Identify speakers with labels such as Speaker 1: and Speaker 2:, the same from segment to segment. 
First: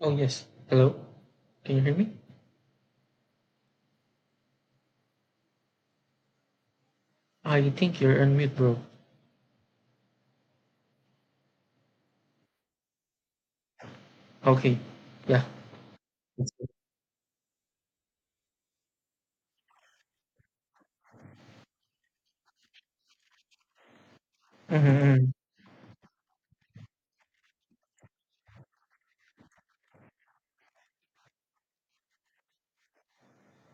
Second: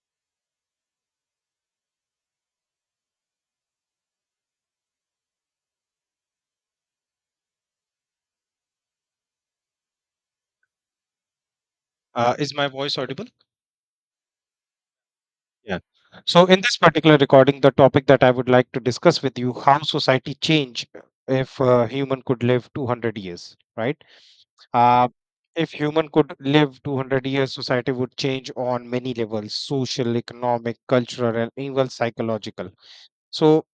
Speaker 1: Oh, yes. Hello. Can you hear me? I think you're on mute, bro.
Speaker 2: Is my voice audible?
Speaker 1: Okay. Yeah.
Speaker 2: Yeah. So in this particular recording, the topic that I would like to discuss with you, how society change if human could live 200 years, right? Uh,
Speaker 1: Mm-hmm.
Speaker 2: if human could live 200 years, society would change on many levels, social, economic, cultural, and even psychological. So,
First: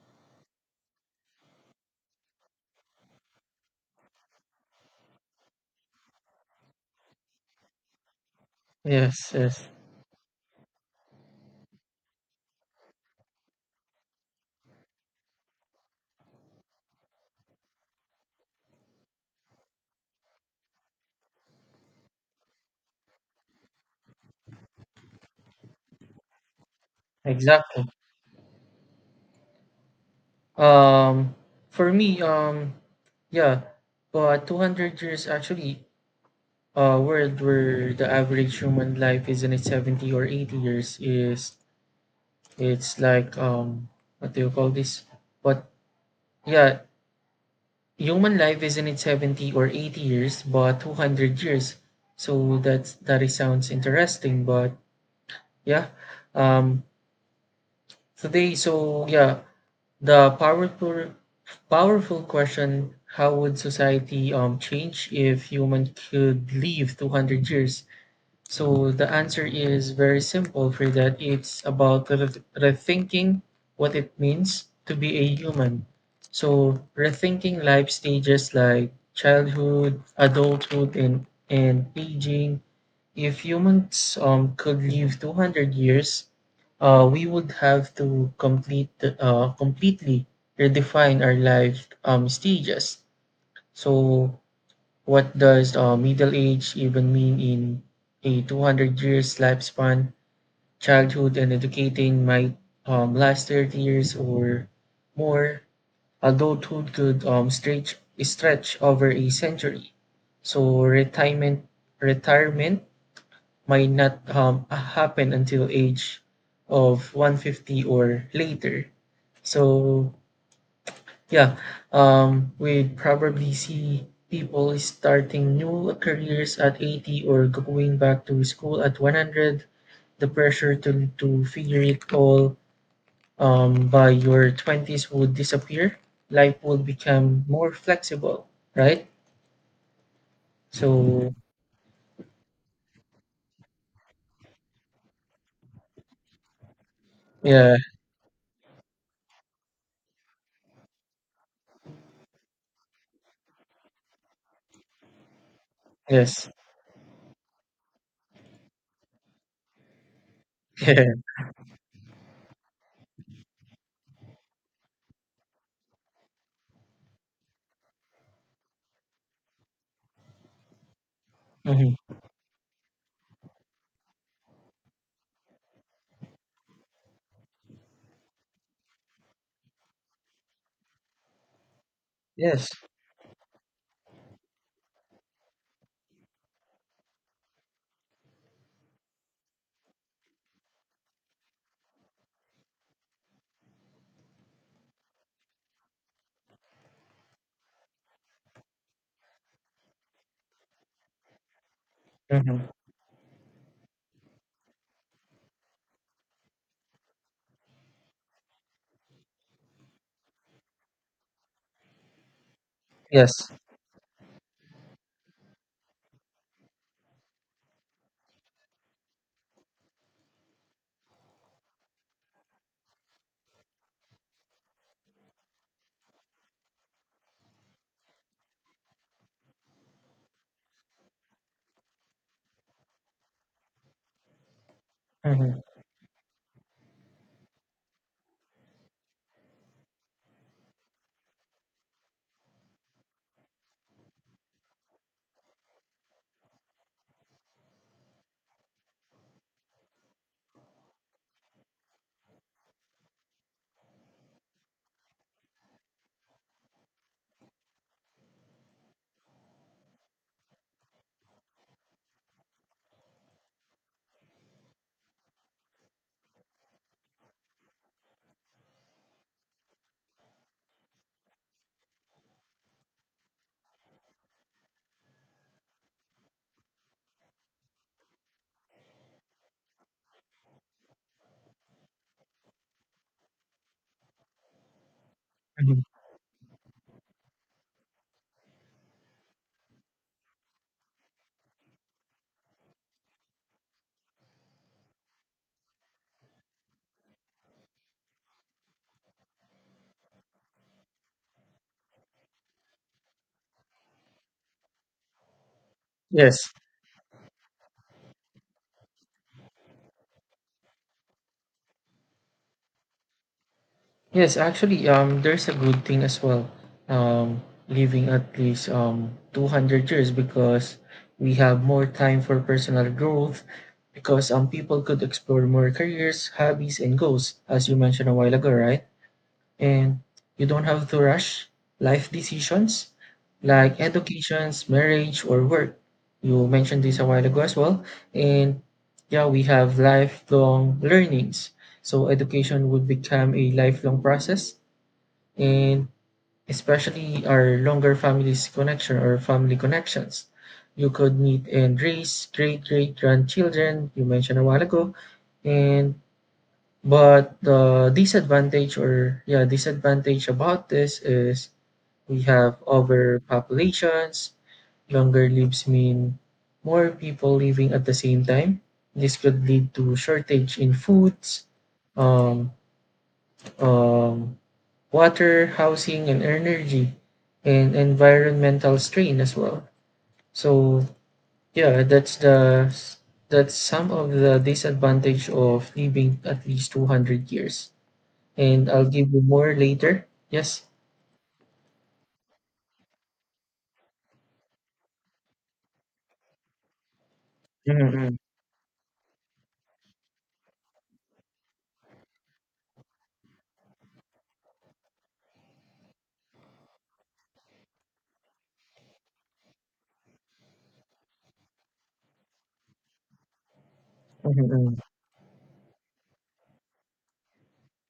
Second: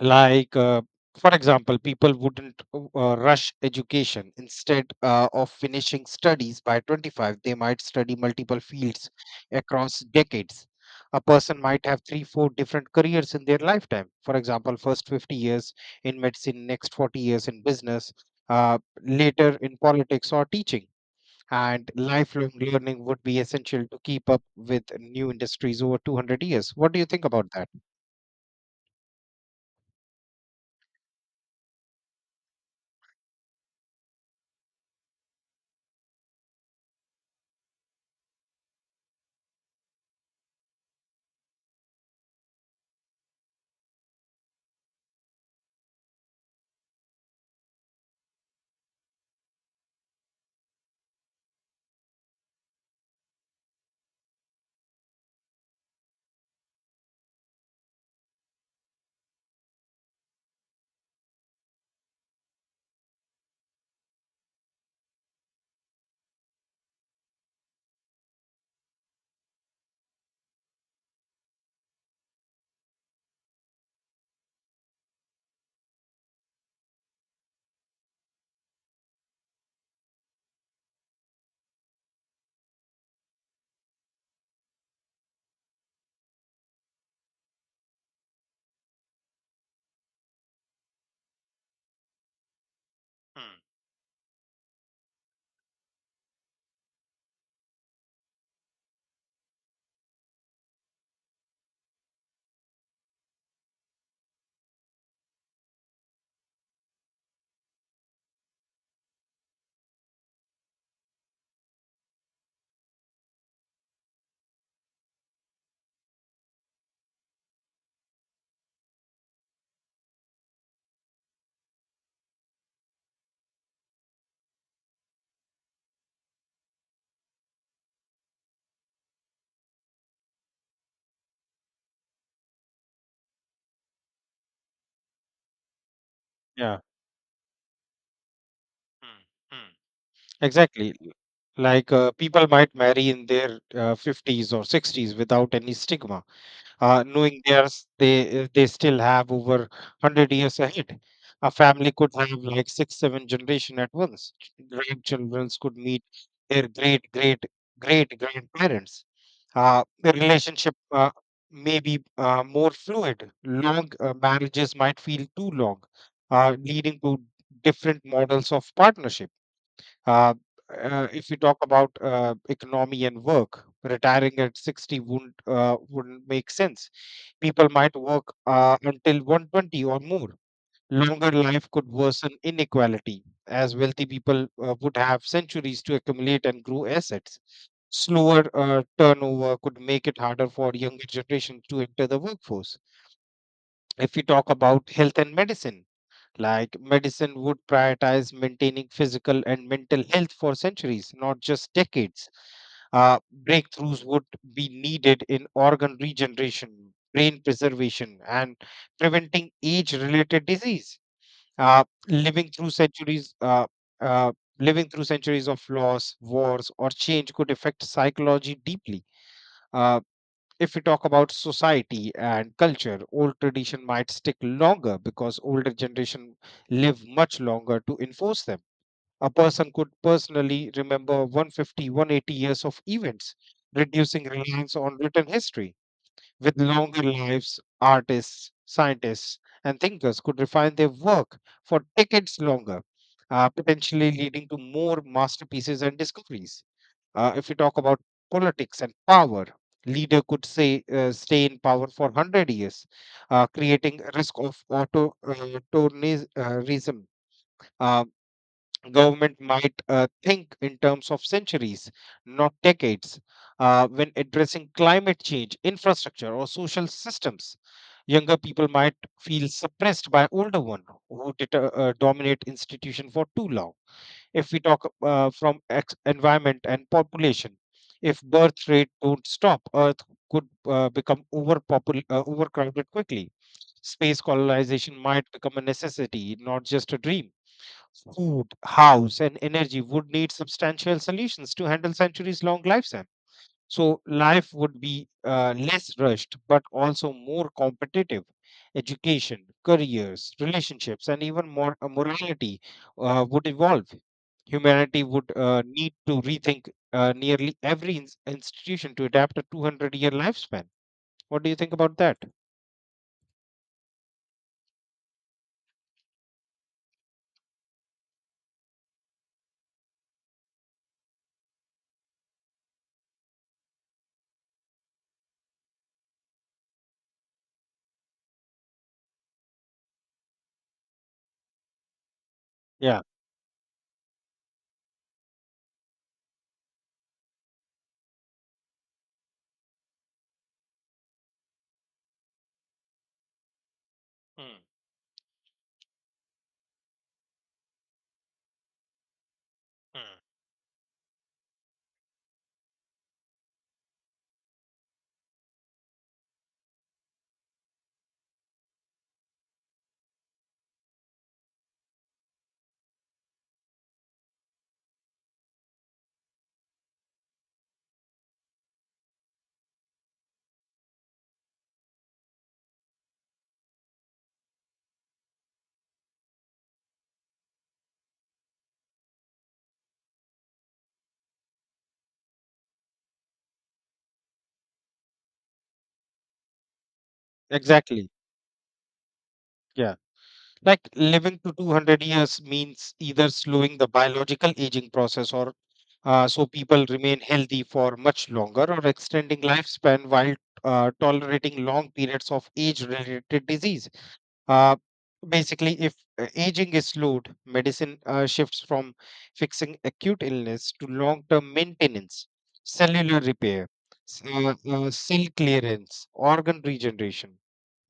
Speaker 2: like, for example, people wouldn't rush education, instead of finishing studies by 25, they might study multiple fields
Speaker 1: Yes, yes.
Speaker 2: across decades. A person might have three four different careers in their lifetime. For example, first 50 years in medicine, next 40 years in business, uh, later in politics or teaching. And lifelong learning would be essential to keep up with new industries over 200 years. What do you think about that?
Speaker 1: Exactly. Um, for me, yeah, 200 years actually, a world where the average human life is in its 70 or 80 years is, it's like, what do you call this? But yeah, human life isn't it 70 or 80 years but 200 years. So that's that is sounds interesting, but yeah, um today. So yeah, the powerful question, how would society change if human could live 200 years? So the answer is very simple, Frida. It's about rethinking what it means to be a human. So rethinking life stages like childhood, adulthood, and aging. If humans could live 200 years, we would have to completely redefine our life stages.
Speaker 2: Hmm.
Speaker 1: So what does middle age even mean in a 200 years lifespan? Childhood and educating might last 30 years or more. Adulthood could stretch over a century. So retirement might not happen until age of 150 or later. So yeah, we'd probably see people starting new careers at 80 or going back to school at 100. The pressure to figure it all by your 20s would disappear. Life
Speaker 2: Yeah.
Speaker 1: would become more flexible, right?
Speaker 2: Hmm. Hmm. Exactly.
Speaker 1: So,
Speaker 2: Like, people might marry in their 50s or 60s without any stigma, knowing
Speaker 1: yeah,
Speaker 2: there's they still have over 100 years ahead. A family could have like six seven generation at once. Grandchildren could meet
Speaker 1: yes,
Speaker 2: their great great great grandparents. Uh, the relationship
Speaker 1: yeah,
Speaker 2: may be more fluid. Long marriages might feel too long, leading to different models of partnership. uh, if you talk about
Speaker 1: mhm,
Speaker 2: economy and work, retiring at 60 wouldn't make sense. People might work until 120 or more. Longer life could worsen
Speaker 1: yes,
Speaker 2: inequality, as wealthy people would have centuries to accumulate and grow assets. Slower turnover could make it harder for younger generation to enter the workforce. If we talk about health and medicine, like medicine would prioritize maintaining physical and mental health for centuries, not just decades.
Speaker 1: mhm,
Speaker 2: Uh, Breakthroughs would be needed in organ regeneration, brain preservation, and preventing age-related disease. Living through centuries,
Speaker 1: yes,
Speaker 2: uh, living through centuries of loss, wars, or change could affect psychology deeply. Uh, if we talk about society and culture, old tradition might stick longer because older generation live much longer to enforce them. A person could personally remember 150, 180 years of events, reducing reliance on written
Speaker 1: mhm,
Speaker 2: history. With longer lives, artists, scientists, and thinkers could refine their work for decades longer, potentially leading to more masterpieces and discoveries. If you talk about politics and power, leader could say stay in power for 100 years, creating a risk of authoritarianism. Uh, Government might think in terms of centuries, not decades. When addressing climate change, infrastructure, or social systems, younger people might feel suppressed by older one who did, dominate institution for too long. If we talk from environment and population, if birth rate don't stop, earth could become overcrowded quickly. Space colonization might become a
Speaker 1: mhm,
Speaker 2: necessity, not just a dream. Food house and energy would need substantial solutions to handle centuries long lifespan. So life would be less rushed, but also more competitive. Education, careers, relationships, and even more morality would evolve. Humanity would need to
Speaker 1: yes.
Speaker 2: rethink nearly every institution to adapt a 200-year lifespan. What do you think about that?
Speaker 1: Yes, actually, there's a good thing as well. Living at least 200 years, because we have more time for personal growth, because people could explore more careers, hobbies, and goals, as you mentioned a while ago, right? And you don't have to rush life decisions
Speaker 2: Yeah.
Speaker 1: like educations, marriage, or work. You mentioned this a while ago as well. And yeah, we have lifelong learnings. So education would become a lifelong process,
Speaker 2: Mm,
Speaker 1: and especially our longer families connection or family
Speaker 2: mm.
Speaker 1: connections. You could meet and raise great great grandchildren, you mentioned a while ago, and but the disadvantage, or yeah, disadvantage about this is we have overpopulations. Longer lives mean more people living at the same time. This could lead to shortage in foods, um, um, water, housing, and energy, and environmental strain as well. So yeah, that's some of the disadvantage of living at least 200 years,
Speaker 2: Exactly.
Speaker 1: and I'll give you more
Speaker 2: Yeah.
Speaker 1: later. Yes.
Speaker 2: Like living to 200 years means either slowing the biological aging process, or so people remain healthy for
Speaker 1: Mm-hmm.
Speaker 2: much longer, or extending lifespan while tolerating long periods of age related disease. Uh, Basically, if aging is slowed, medicine shifts from fixing acute illness to long term maintenance, cellular repair,
Speaker 1: Mm-hmm.
Speaker 2: cell clearance, organ regeneration,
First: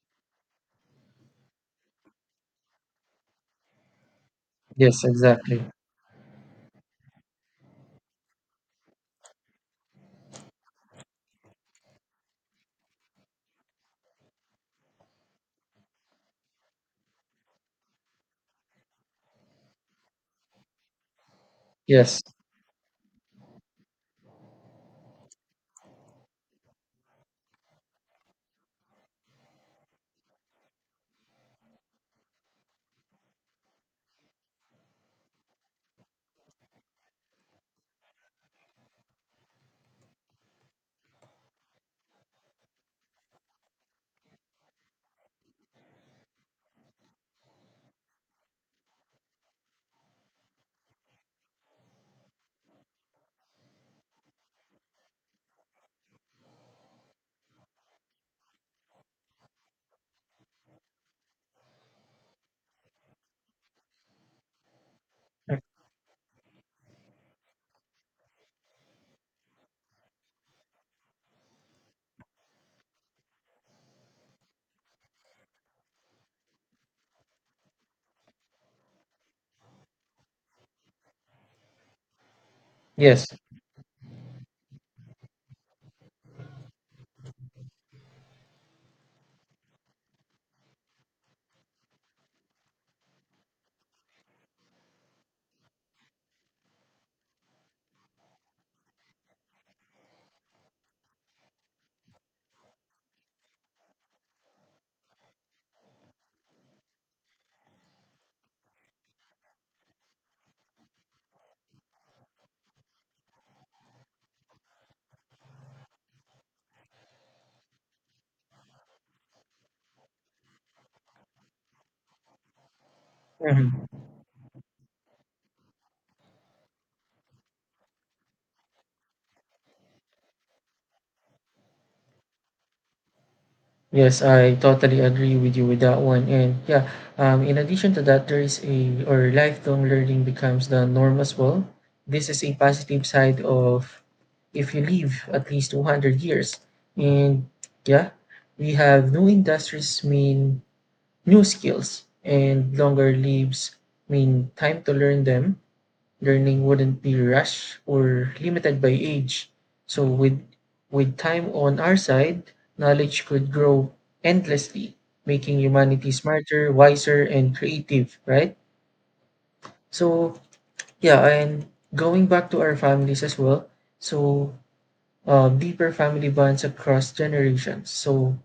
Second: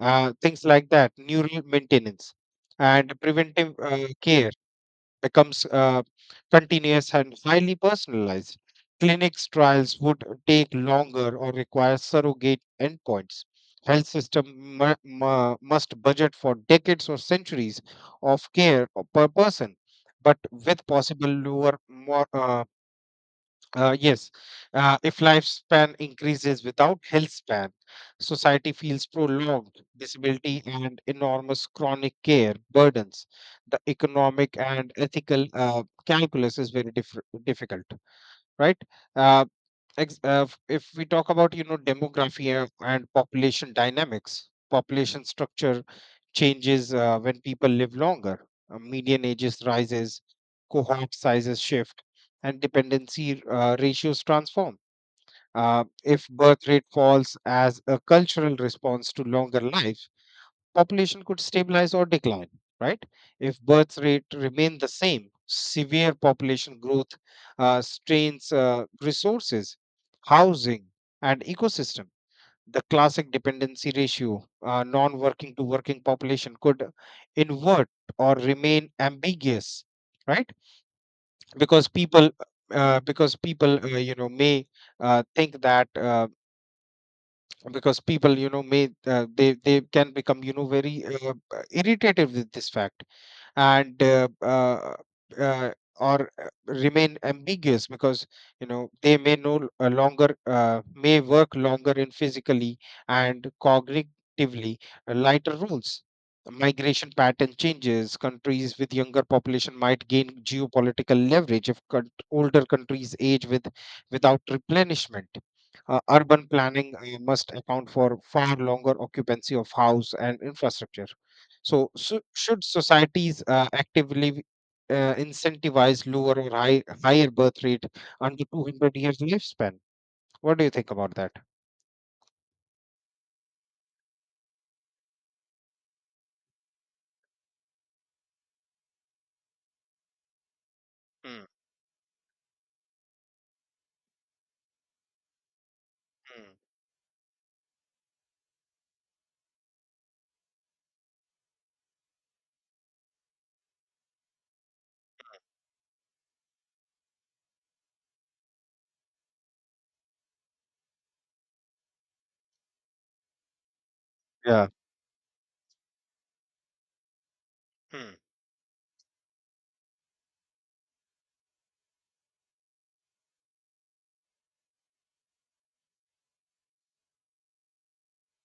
Speaker 2: things like that, neural maintenance and preventive care
Speaker 1: Yes,
Speaker 2: becomes
Speaker 1: exactly.
Speaker 2: continuous and highly personalized. Clinics trials would take longer or require surrogate endpoints. Health system must budget for decades or centuries of care per person, but with possible lower,
Speaker 1: Yes.
Speaker 2: yes, if lifespan increases without health span, society feels prolonged disability and enormous chronic care burdens. The economic and ethical calculus is very difficult, right? Uh, if we talk about, you know, demography and population dynamics, population structure changes when people live longer. Median ages rises, cohort sizes shift, and dependency ratios transform. uh, if birth rate falls as a cultural response to longer life, population could stabilize or decline, right? If birth rate remained the same,
Speaker 1: Mm.
Speaker 2: severe population growth strains resources, housing, and ecosystem. The classic dependency ratio, non working to working population, could invert or remain ambiguous, right? Because people uh,
Speaker 1: Yes.
Speaker 2: because people uh, you know, may think that, because people, you know, may they can become, you know, very irritated with this fact, and uh, or remain ambiguous because, you know, they may no longer may work longer in physically and cognitively lighter roles. Migration pattern changes. Countries with younger population might gain geopolitical leverage if older countries age with without replenishment. Urban planning must account for far longer occupancy of house and infrastructure, so should societies
Speaker 1: Hmm.
Speaker 2: actively incentivize lower or higher birth rate under 200 years lifespan? What do you think about that?
Speaker 1: Yes, I totally agree with you with that one. And yeah, in addition to that, there is a or lifelong learning becomes the norm
Speaker 2: Mm,
Speaker 1: as
Speaker 2: mm.
Speaker 1: well. This is a positive side of if you live at least 200 years. And yeah, we have new industries mean new skills, and longer lives mean time to learn them. Learning wouldn't be rushed or limited by age. So with time on our side, knowledge could grow
Speaker 2: Yeah.
Speaker 1: endlessly, making humanity smarter, wiser, and
Speaker 2: Mm.
Speaker 1: creative, right? So yeah, and going back to our families as well. So deeper family bonds across generations. So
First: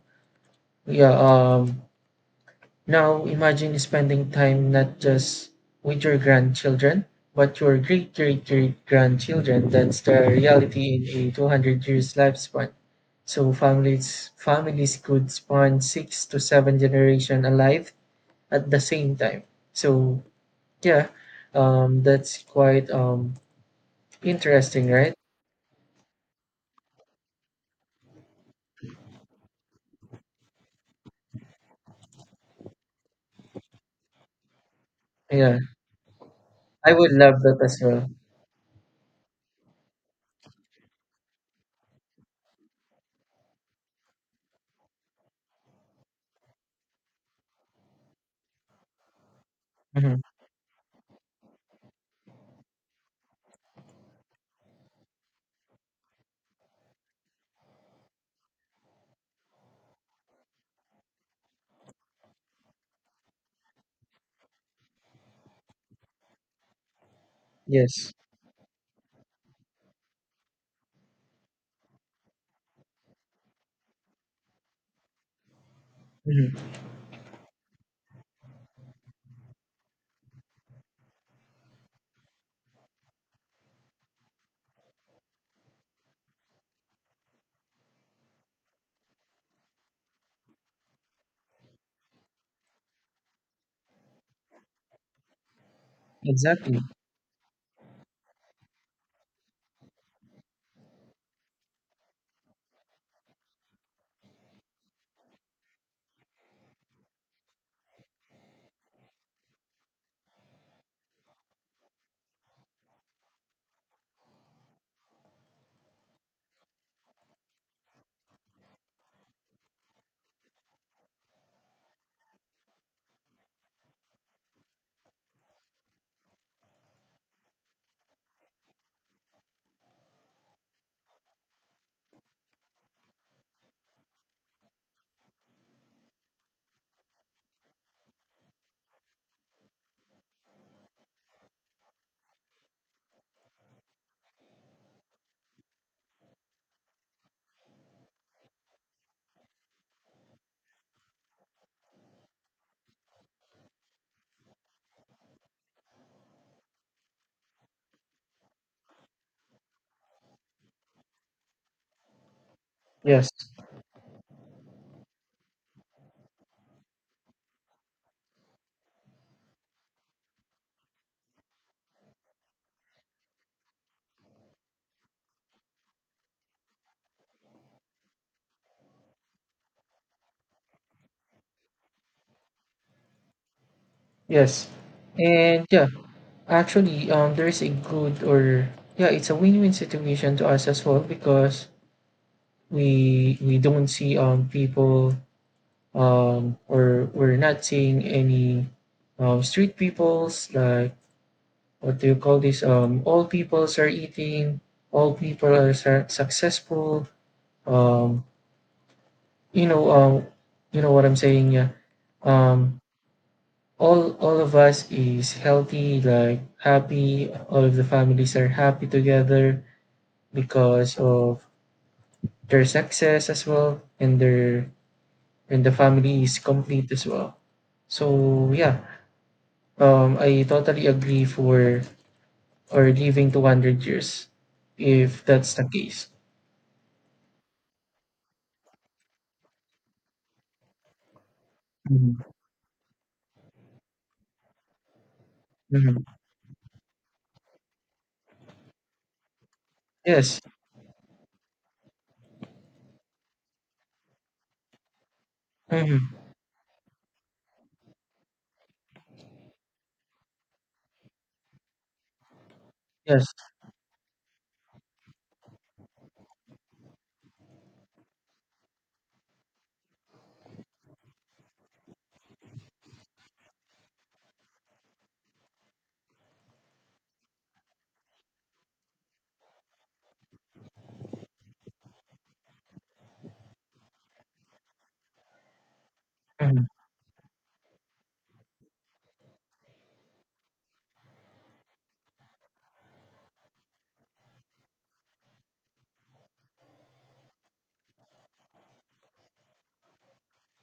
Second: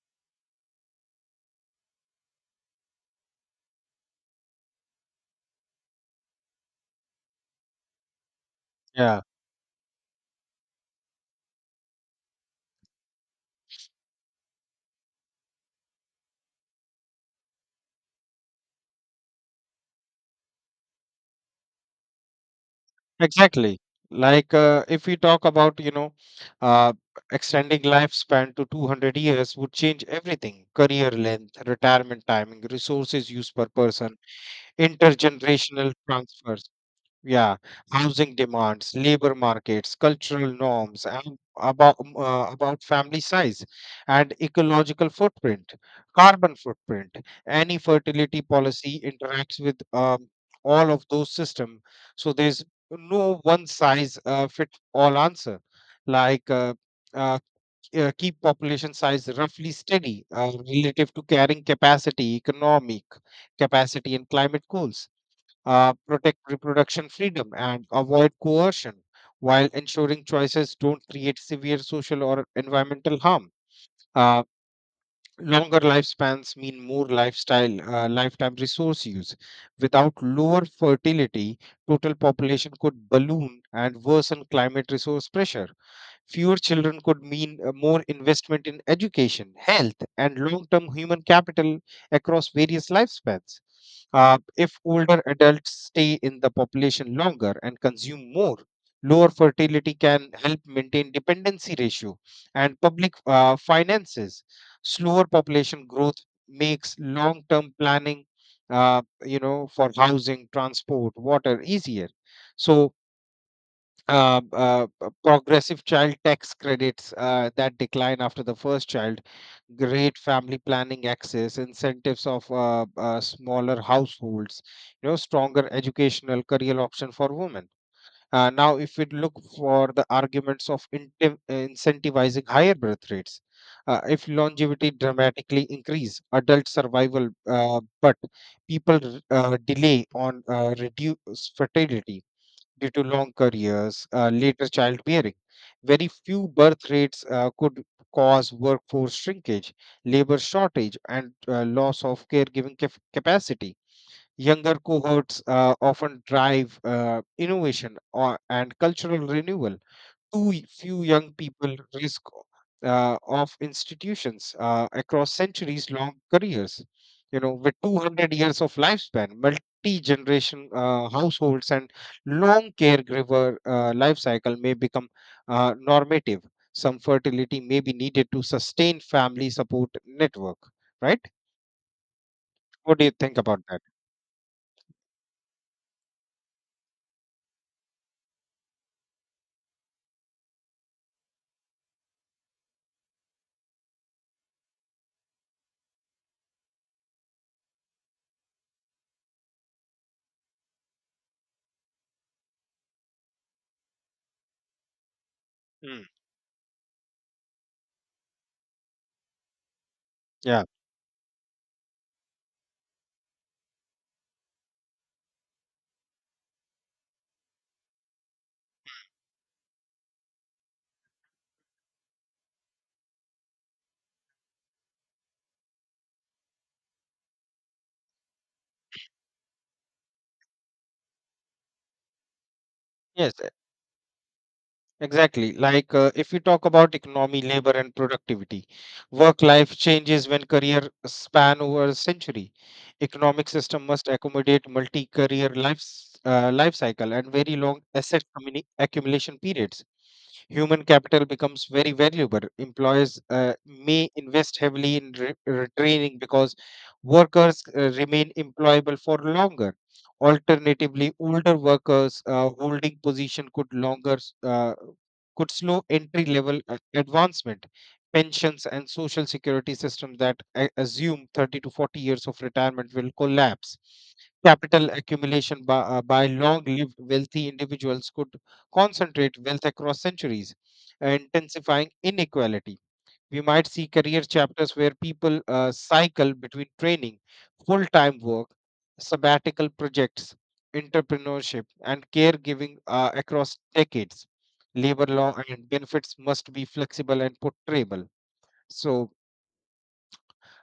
Speaker 1: yeah, now imagine spending time not just with your grandchildren, but your great great great
Speaker 2: Yeah,
Speaker 1: grandchildren. That's the reality in a 200 years lifespan. So families could span six to seven generation alive at the same time. So yeah, that's quite
Speaker 2: exactly. Like,
Speaker 1: interesting,
Speaker 2: if
Speaker 1: right?
Speaker 2: we talk about, you know, uh, extending lifespan to 200 years would change everything. Career length, retirement timing, resources used per person,
Speaker 1: Yeah,
Speaker 2: intergenerational transfers.
Speaker 1: I would love
Speaker 2: Yeah,
Speaker 1: that as well.
Speaker 2: housing demands, labor markets, cultural norms, and about family size and ecological footprint, carbon footprint. Any fertility policy interacts with
Speaker 1: Mhm.
Speaker 2: all of those systems. So there's no one size fit all answer. Like, uh, keep population size roughly steady relative to carrying capacity, economic capacity, and climate goals. Protect reproduction freedom and
Speaker 1: Yes.
Speaker 2: avoid coercion while ensuring choices don't create severe social or environmental harm. Uh, Longer lifespans
Speaker 1: Mhm.
Speaker 2: mean more lifetime resource use. Without lower fertility, total population could balloon and worsen climate resource pressure. Fewer children could mean more investment in education, health, and long term human capital across various lifespans. If older adults stay in the
Speaker 1: Exactly.
Speaker 2: population longer and consume more, lower fertility can help maintain dependency ratio and public finances. Slower population growth makes long term planning, you know, for housing, transport, water easier. So progressive child tax credits that decline after the first child, great family planning access, incentives of smaller households, you know, stronger educational career option for women. Now, if we look for the arguments of incentivizing higher birth rates, if longevity dramatically increase adult survival, but people delay on reduce fertility due to long careers, later childbearing. Very few birth rates could cause workforce shrinkage, labor shortage, and loss of caregiving capacity. Younger cohorts often drive innovation and cultural renewal. Too few young people risk
Speaker 1: Yes,
Speaker 2: of institutions across centuries long careers. You know, with 200 years of lifespan, multi generation households and long caregiver life cycle may become normative. Some fertility may be needed to sustain family support network, right? What do you think about that?
Speaker 1: yes, and yeah. Actually, there is a good or yeah, it's a win-win situation to us as well, because we don't see people, or we're not seeing any street peoples, like what do you call this, all peoples are eating, all people are
Speaker 2: Mm.
Speaker 1: successful, um you know um
Speaker 2: Yeah.
Speaker 1: you know what I'm saying, yeah, um all of us is healthy, like happy, all of the families are happy together because of their success as well, and their and the family is complete as well. So yeah, I totally agree for or living
Speaker 2: Yes.
Speaker 1: to 100 years if
Speaker 2: Exactly.
Speaker 1: that's the
Speaker 2: Like,
Speaker 1: case.
Speaker 2: if we talk about economy, labor, and productivity, work life changes when career span over a
Speaker 1: Mhm.
Speaker 2: century. Economic system must accommodate multi-career
Speaker 1: Mhm.
Speaker 2: life cycle and very long asset accumulation periods.
Speaker 1: Yes.
Speaker 2: Human capital becomes very valuable. Employers may invest heavily in
Speaker 1: Mhm.
Speaker 2: retraining because workers remain employable for longer. Alternatively, older workers holding
Speaker 1: Yes.
Speaker 2: position could slow entry level advancement. Pensions and social security systems that assume 30 to 40 years of retirement will collapse. Capital accumulation by long lived wealthy individuals could concentrate wealth across centuries, intensifying inequality. We might see career chapters where people cycle
Speaker 1: Mhm.
Speaker 2: between training, full time work, sabbatical projects, entrepreneurship, and caregiving across decades. Labor law and benefits must be flexible and portrayable. So,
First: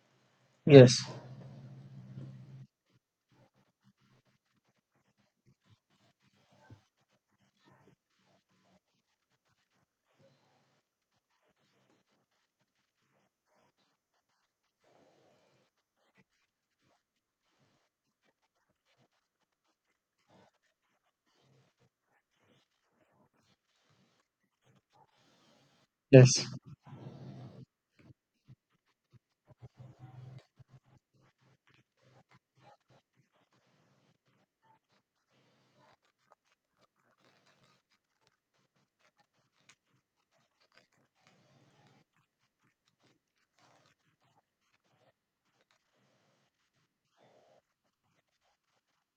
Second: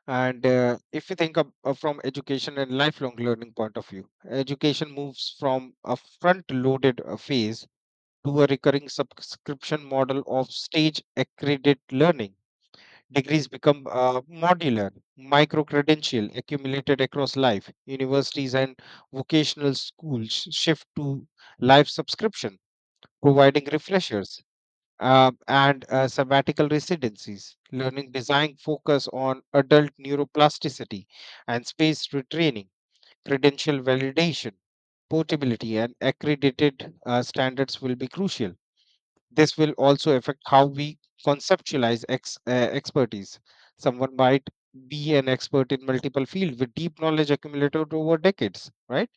Speaker 2: and
Speaker 1: Yes.
Speaker 2: if you think of, from education and lifelong learning point of view, education moves from a front loaded phase to a recurring subscription model of stage accredited learning. Degrees become modular, micro credential accumulated across life. Universities and vocational schools shift to life subscription, providing refreshers and
Speaker 1: Yes.
Speaker 2: sabbatical residencies. Learning design focus on adult neuroplasticity and space retraining, credential validation, portability, and accredited standards will be crucial. This will also affect how we conceptualize expertise. Someone might be an expert in multiple fields with deep knowledge accumulated over decades, right?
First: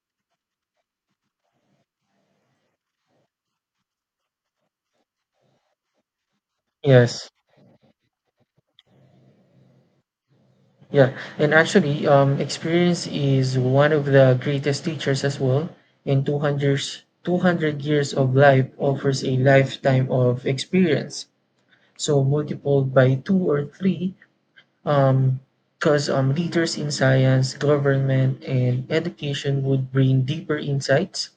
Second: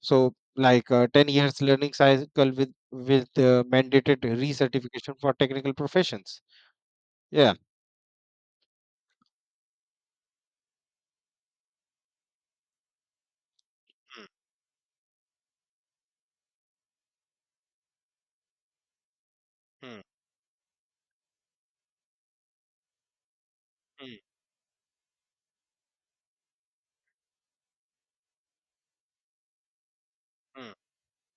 Speaker 2: So, like, 10 years learning cycle with mandated recertification for technical professions.
Speaker 1: Yes.
Speaker 2: Yeah.
Speaker 1: Yeah. And actually, experience is one of
Speaker 2: Mm,
Speaker 1: the greatest teachers as well. And 200 years, 200 years of life offers a
Speaker 2: mm,
Speaker 1: lifetime of experience, so multiplied by two or three,
Speaker 2: mm,
Speaker 1: because leaders in science, government, and education would bring deeper
Speaker 2: mm.
Speaker 1: insights.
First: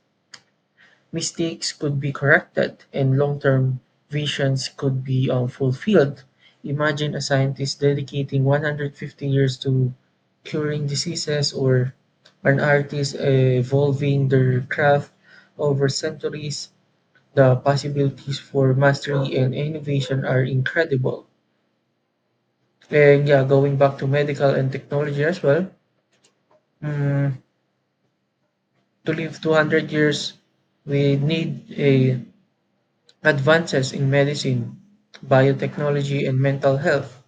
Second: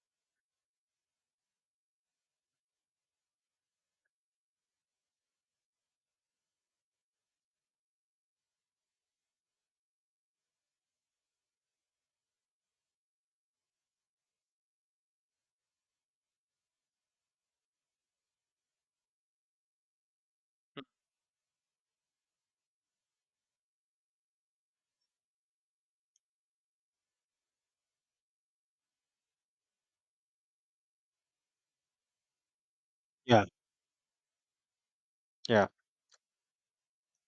Speaker 1: Mistakes could be corrected, and long-term visions could be fulfilled. Imagine a scientist dedicating 150 years to curing diseases, or an artist evolving their craft over centuries. The possibilities for mastery and innovation are incredible. And yeah, going back to medical and technology as well, mm, to live 200 years, we need a
Speaker 2: Yeah.
Speaker 1: advances in medicine,
Speaker 2: Yeah.
Speaker 1: biotechnology, and mental health.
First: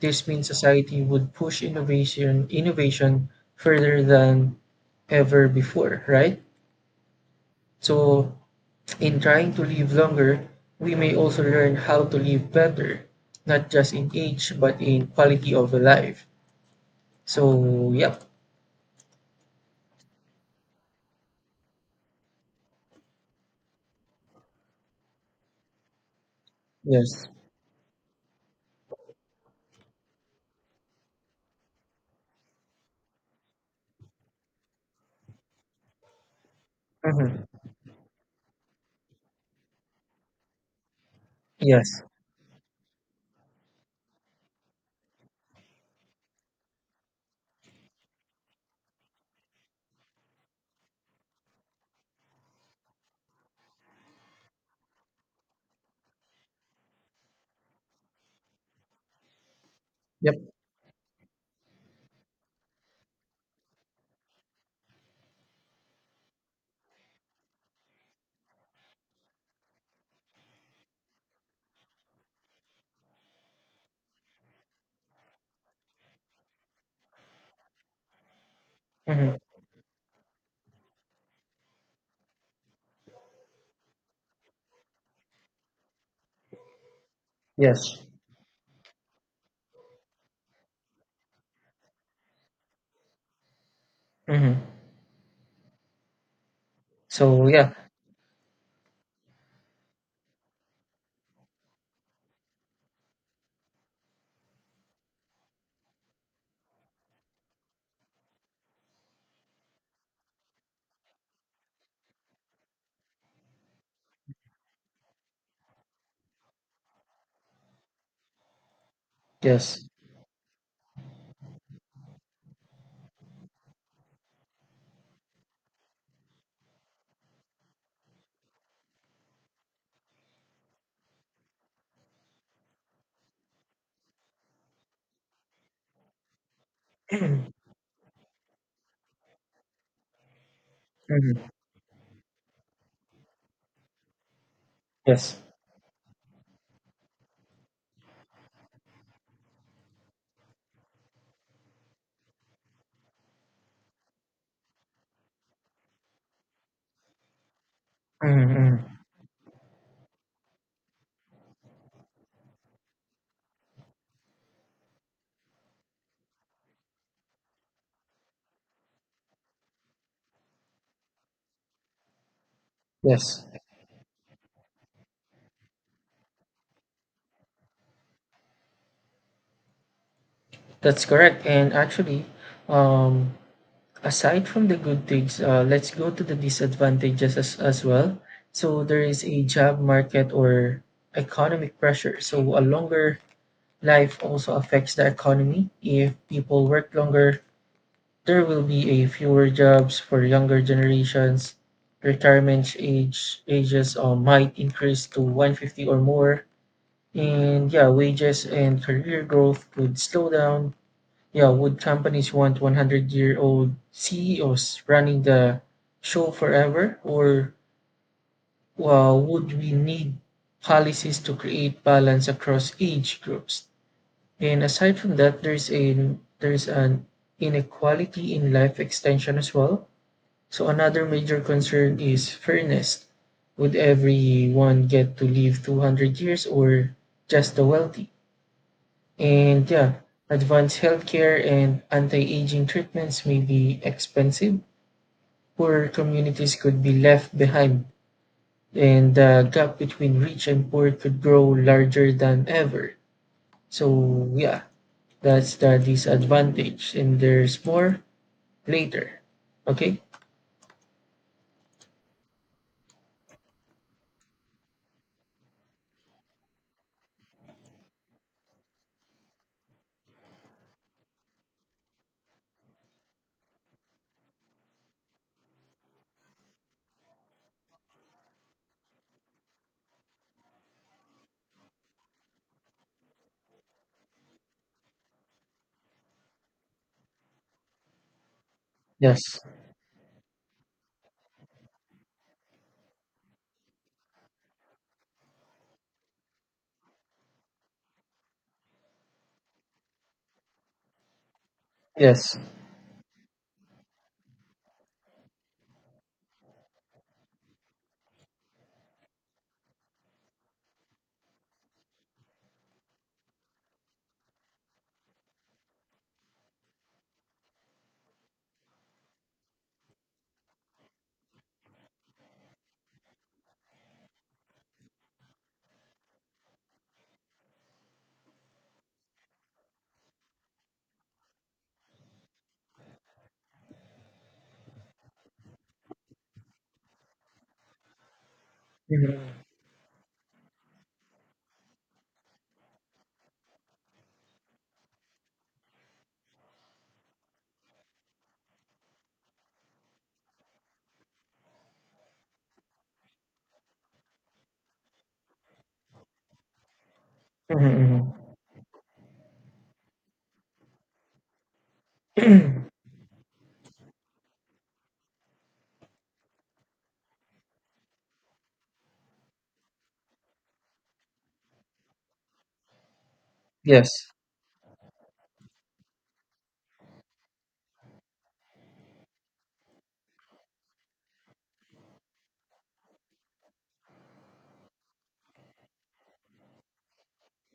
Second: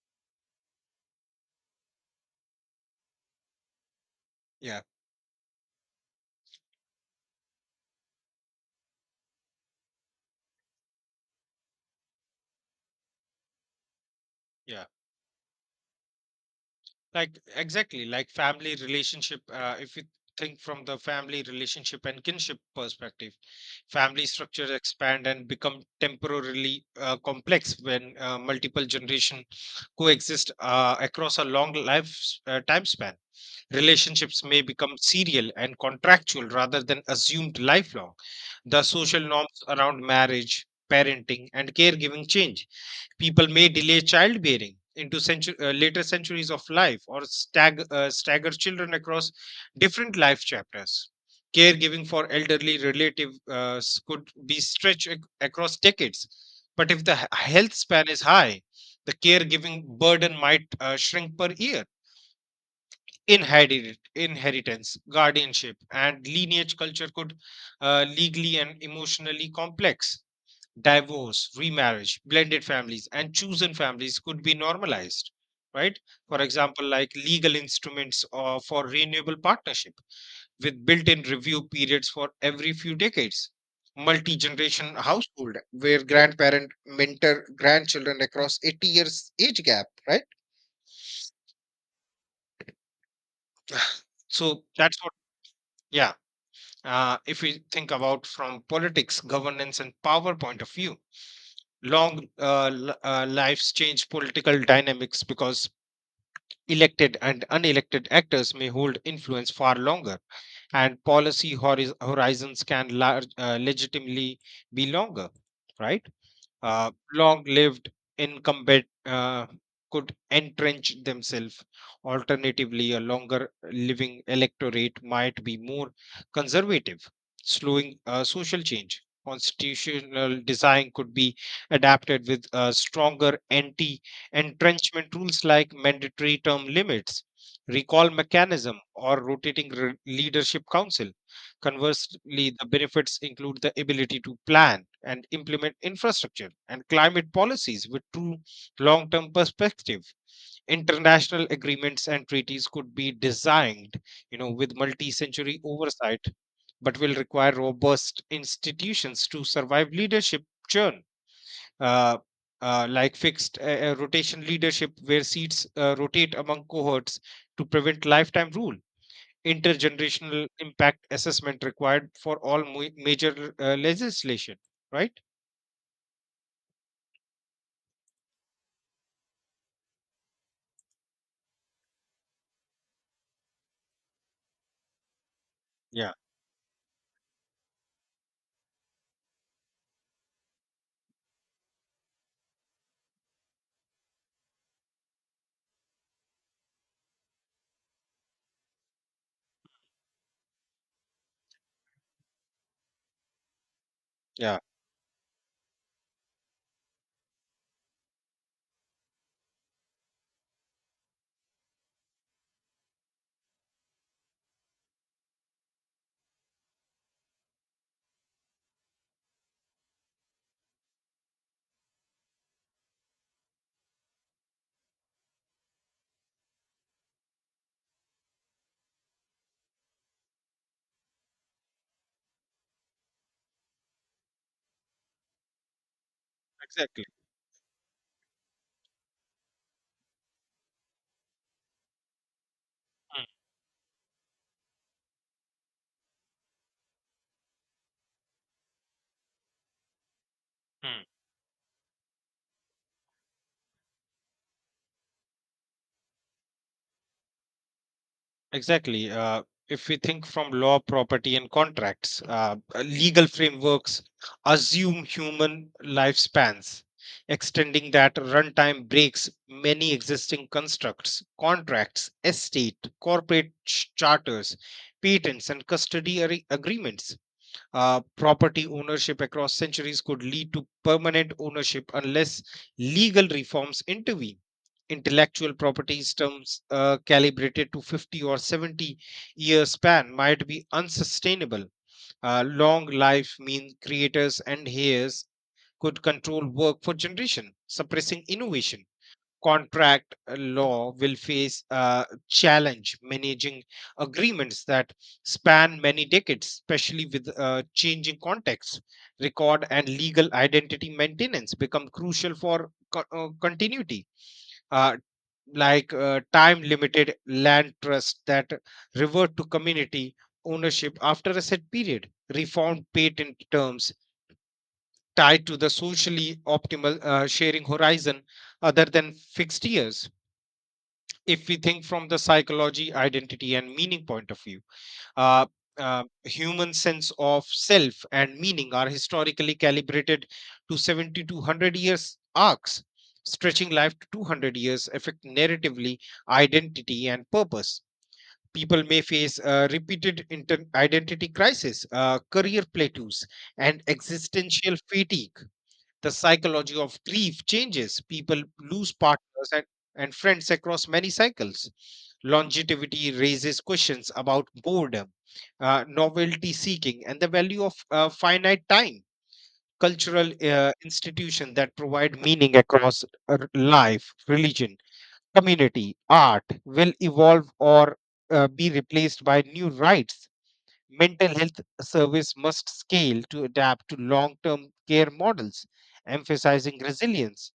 Speaker 1: This means society would push innovation further than
Speaker 2: Yeah.
Speaker 1: ever before, right? So, in trying to live longer, we may also learn how to live better, not just in age, but
Speaker 2: Yeah.
Speaker 1: in quality of life.
Speaker 2: like
Speaker 1: So,
Speaker 2: exactly
Speaker 1: yep.
Speaker 2: like family relationship. If you think from the family relationship and kinship perspective, family structures expand and become temporarily
Speaker 1: Yes.
Speaker 2: complex when multiple generation coexist across a long life time span. Relationships may become serial and contractual rather than
Speaker 1: Hmm.
Speaker 2: assumed lifelong. The social norms around marriage, parenting and
Speaker 1: Yes.
Speaker 2: caregiving change. People may delay childbearing into later centuries of life, or stagger children across different life chapters. Caregiving for elderly relatives could be stretched across decades. But if the health span is high, the caregiving
Speaker 1: Yep.
Speaker 2: burden might shrink per year. Inheritance, guardianship, and lineage culture could legally and emotionally complex. Divorce, remarriage, blended families, and chosen families could be normalized, right? For example, like legal instruments for
Speaker 1: Hmm.
Speaker 2: renewable partnership with built in review periods for every few decades, multi generation household where grandparent mentor
Speaker 1: Yes.
Speaker 2: grandchildren across 80 years age gap, right?
Speaker 1: Hmm.
Speaker 2: So that's what, yeah. If
Speaker 1: So
Speaker 2: we
Speaker 1: yeah.
Speaker 2: think about from politics, governance, and power point of view, lives change political dynamics because elected and unelected actors may hold influence far longer, and horizons can legitimately be longer, right? Long-lived incumbent
Speaker 1: Yes.
Speaker 2: could entrench themselves. Alternatively, a longer-living electorate might be more conservative, slowing social change. Constitutional design could be adapted with stronger anti-entrenchment rules, like mandatory term limits, recall mechanism, or leadership council.
Speaker 1: Hmm.
Speaker 2: Conversely, the benefits include the ability to plan and
Speaker 1: Yes.
Speaker 2: implement infrastructure and climate policies with true long term perspective. International agreements and treaties could be designed, with multi century oversight, but will require robust
Speaker 1: Hmm.
Speaker 2: institutions to survive leadership churn. Uh, like fixed rotation leadership, where seats rotate among cohorts to prevent lifetime rule, intergenerational impact assessment required for all
Speaker 1: Yes.
Speaker 2: major legislation, right?
Speaker 1: That's correct. And actually, um, aside from the good things, let's go
Speaker 2: Yeah,
Speaker 1: to the disadvantages, as well. So there is a job market or economic pressure. So a longer life also affects the economy. If people work longer, there will be a fewer jobs for younger generations. Retirement age ages might
Speaker 2: yeah,
Speaker 1: increase to 150 or more. And yeah, wages and career growth could slow down. Yeah, would companies want 100-year-old CEOs running the show forever? Or would we need policies to create balance across age groups? And aside from that, there's an inequality in life extension as well. So another major concern is fairness. Would everyone get to live 200 years, or
Speaker 2: exactly.
Speaker 1: just the wealthy? And yeah, advanced healthcare and anti-aging
Speaker 2: Mm,
Speaker 1: treatments may be expensive. Poor communities could be left behind, and the gap between rich and poor
Speaker 2: mm.
Speaker 1: could grow larger than ever. So yeah, that's the disadvantage, and there's more
Speaker 2: Exactly.
Speaker 1: later.
Speaker 2: If we
Speaker 1: Okay?
Speaker 2: think from law, property, and contracts, legal frameworks assume human lifespans. Extending that runtime breaks many existing constructs, contracts, estate, corporate charters, patents, and custody agreements. Property ownership across centuries could lead to permanent ownership unless legal reforms intervene. Intellectual property terms calibrated to 50 or 70
Speaker 1: Yes.
Speaker 2: year span might be unsustainable. Long life means creators and heirs could control work for generation, suppressing innovation. Contract law will face a
Speaker 1: Yes.
Speaker 2: challenge managing agreements that span many decades, especially with changing contexts. Record and legal identity maintenance become crucial for continuity. Uh, like time limited land trusts that revert to community ownership after a set period, reformed patent terms tied to the socially optimal sharing horizon other than fixed years. If we think from the psychology, identity and meaning point of view, uh, human sense of self and meaning are
Speaker 1: Mhm.
Speaker 2: historically calibrated to 70 to 100 years arcs. Stretching life to 200 years affect narratively identity and purpose. People may face repeated identity crisis, career plateaus, and existential fatigue. The psychology of grief changes.
Speaker 1: Mhm,
Speaker 2: People lose partners and friends across many cycles.
Speaker 1: mhm.
Speaker 2: Longevity raises questions about boredom, novelty seeking, and the value of finite time. Cultural institutions that provide meaning across
Speaker 1: Yes,
Speaker 2: life, religion, community, art will evolve or be replaced by new rights. Mental health service must scale to adapt to long term care models, emphasizing resilience,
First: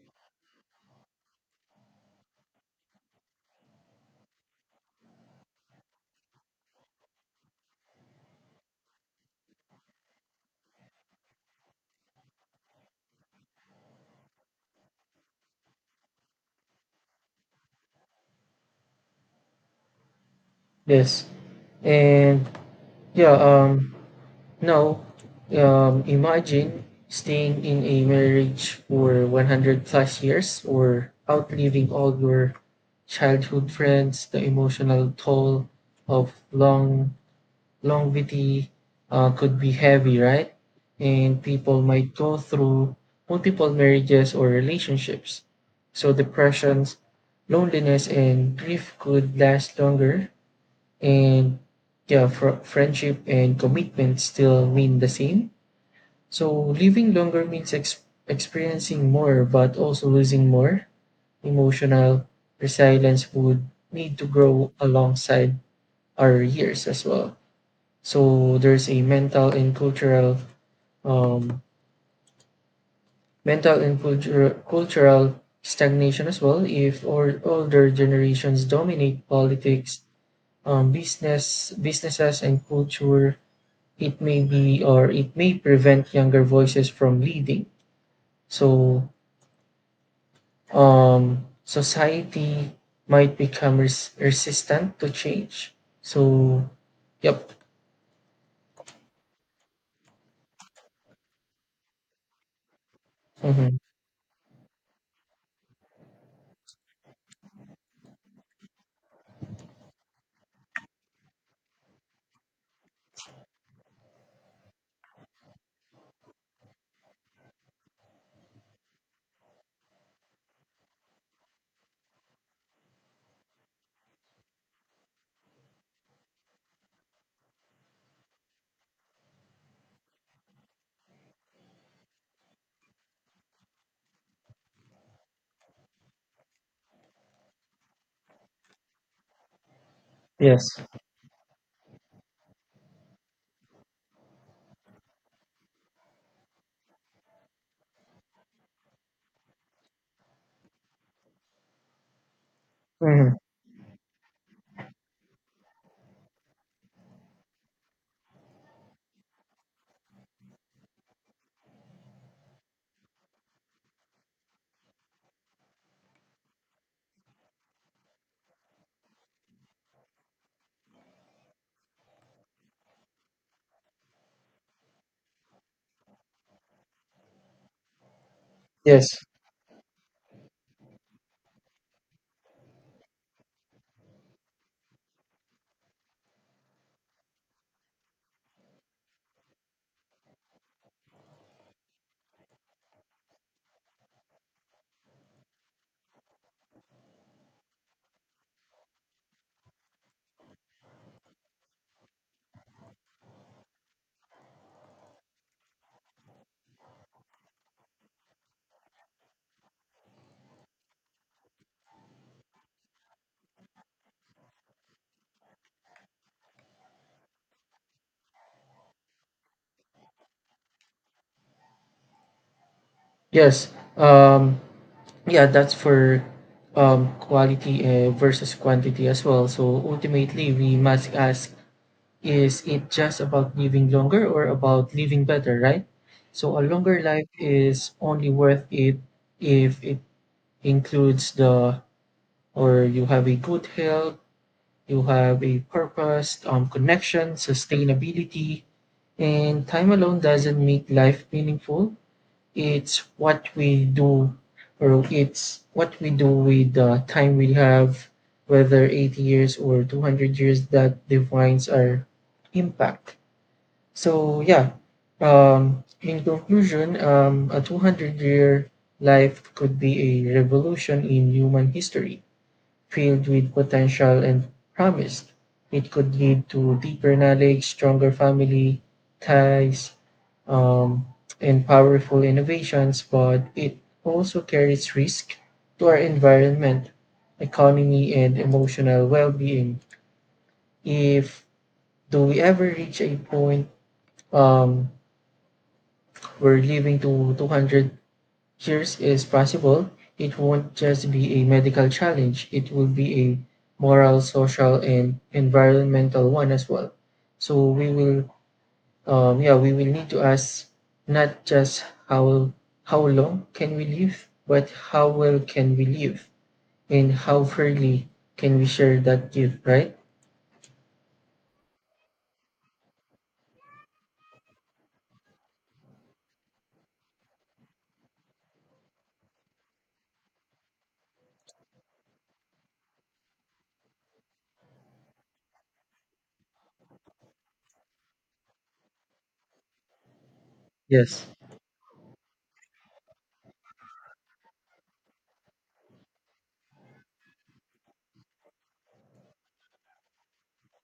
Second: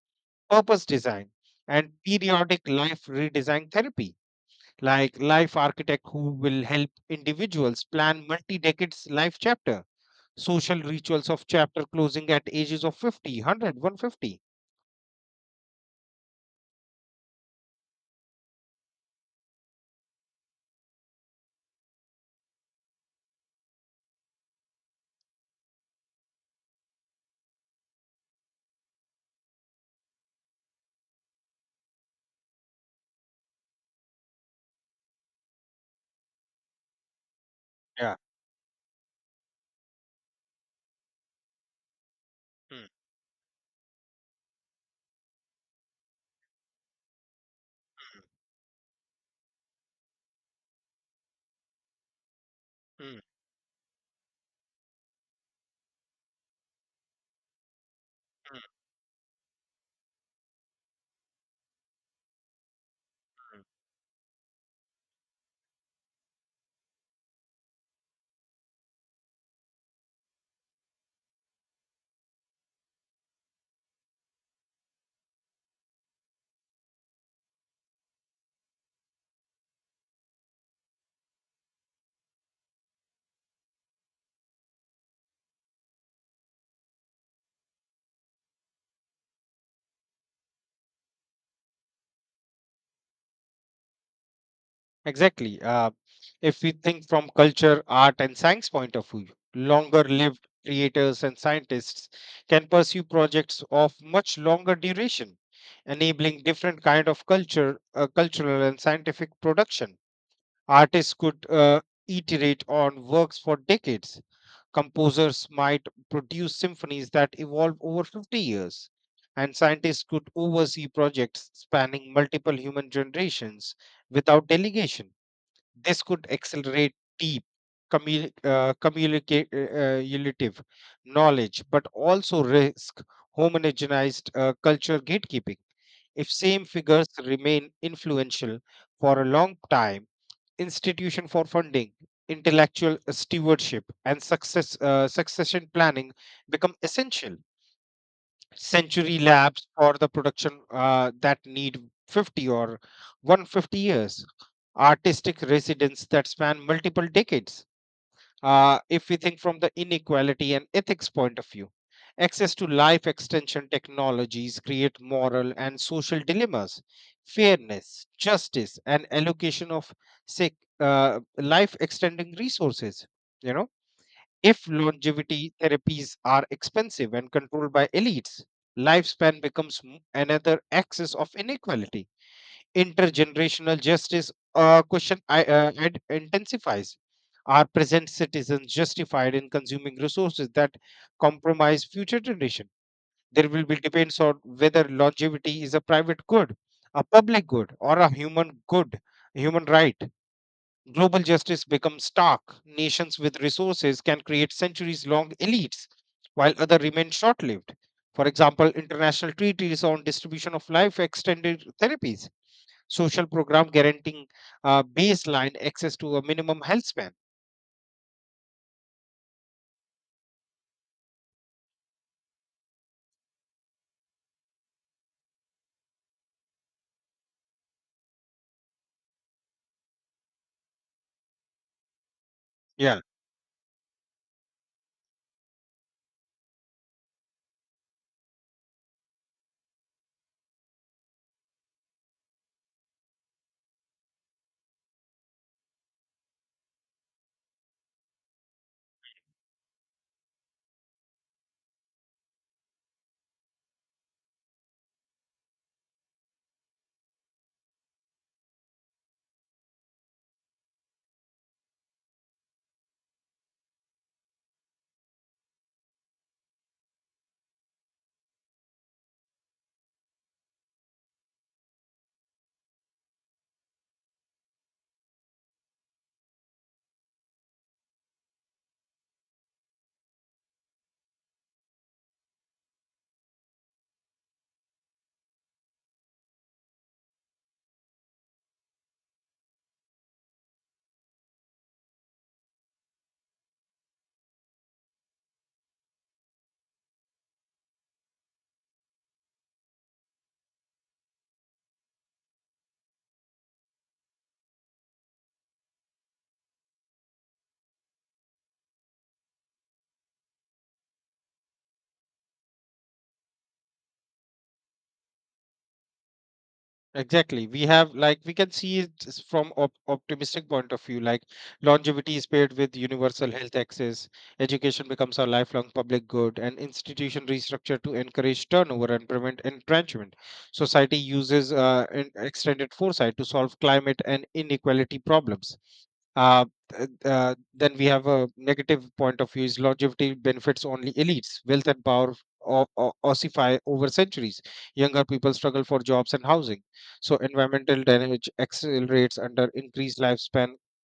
Speaker 2: purpose design, and periodic life redesign therapy, like Life Architect, who will help individuals plan multi decades life chapter, social rituals of chapter closing at ages of 50, 100, 150.
Speaker 1: yes. And yeah, now, imagine staying in a marriage for 100 plus years, or outliving all your childhood friends. The emotional toll of
Speaker 2: Yeah.
Speaker 1: longevity could be heavy, right? And people might go
Speaker 2: Hmm,
Speaker 1: through multiple marriages or relationships. So depressions, loneliness, and grief could last longer, and yeah, friendship
Speaker 2: hmm,
Speaker 1: and commitment still mean the same. So living longer means
Speaker 2: hmm.
Speaker 1: experiencing more, but also losing more. Emotional resilience would need to grow alongside our years as well. So there's a um, mental and cultural stagnation as well. If or older generations dominate politics, businesses, and culture, it may be or it may prevent younger voices from leading. So society might become resistant to
Speaker 2: Exactly.
Speaker 1: change.
Speaker 2: If
Speaker 1: So,
Speaker 2: we think from
Speaker 1: yep.
Speaker 2: culture, art, and science point of view, longer lived creators and scientists can pursue projects
Speaker 1: Hmm.
Speaker 2: of much longer duration, enabling different kind of cultural and scientific production. Artists could iterate on works for decades. Composers might produce symphonies that evolve over 50 years. And scientists could oversee projects spanning multiple human generations without delegation. This could accelerate deep commu- communicate relative knowledge, but also risk homogenized culture gatekeeping. If same figures remain influential for a long time,
Speaker 1: Yes.
Speaker 2: institution for funding, intellectual stewardship, and succession planning become essential. Century labs for the production that need 50 or
Speaker 1: Hmm.
Speaker 2: 150 years, artistic residents that span multiple decades. If we think from the inequality and ethics point of view, access to life extension technologies create moral and social dilemmas, fairness, justice and allocation of say, life extending resources, you know if longevity therapies are expensive and controlled by elites,
Speaker 1: Yes.
Speaker 2: lifespan becomes another axis of inequality. Intergenerational justice question intensifies. Are present citizens justified in consuming resources that compromise future generation? There will be debates on whether longevity is a private good, a public good, or a human good, human right. Global justice becomes stark. Nations with resources can create centuries long elites, while others remain short lived. For example, international treaties on distribution of life extended therapies, social program guaranteeing baseline access to a minimum health span.
Speaker 1: Yes. Um, yeah, that's for quality versus quantity as well. So ultimately, we must ask, is it
Speaker 2: Yeah.
Speaker 1: just about living longer or about living better, right? So a longer life is only worth it if it includes the or you have a good health, you have a purpose, connection, sustainability, and time alone doesn't make life meaningful. It's what we do, or it's what we do with the time we have, whether 80 years or 200 years, that defines our impact. So yeah, in conclusion, a 200-year life could be a revolution in human history, filled with potential and promise. It could lead to deeper knowledge, stronger family ties, um, and powerful innovations, but it also carries risk to our environment, economy, and emotional well-being. If do we ever reach a point um, where living to 200 years is possible, it won't just be a medical challenge, it will be a moral, social, and environmental one as well. So we will, yeah, we will need to ask not just how long can we live, but how well can we live, and how
Speaker 2: Exactly. We have
Speaker 1: fairly
Speaker 2: like we can
Speaker 1: can we
Speaker 2: see it
Speaker 1: share
Speaker 2: s-
Speaker 1: that
Speaker 2: from
Speaker 1: gift,
Speaker 2: op
Speaker 1: right?
Speaker 2: optimistic point of view. Like longevity is paired with universal health access, education becomes a lifelong public good, and institution restructure to encourage turnover and prevent entrenchment. Society uses an extended foresight to solve climate and inequality problems. Uh, then we have a negative point of view is longevity benefits only
Speaker 1: Yes.
Speaker 2: elites. Wealth and power ossify over centuries. Younger people struggle for jobs and housing, so environmental damage accelerates under increased lifespan,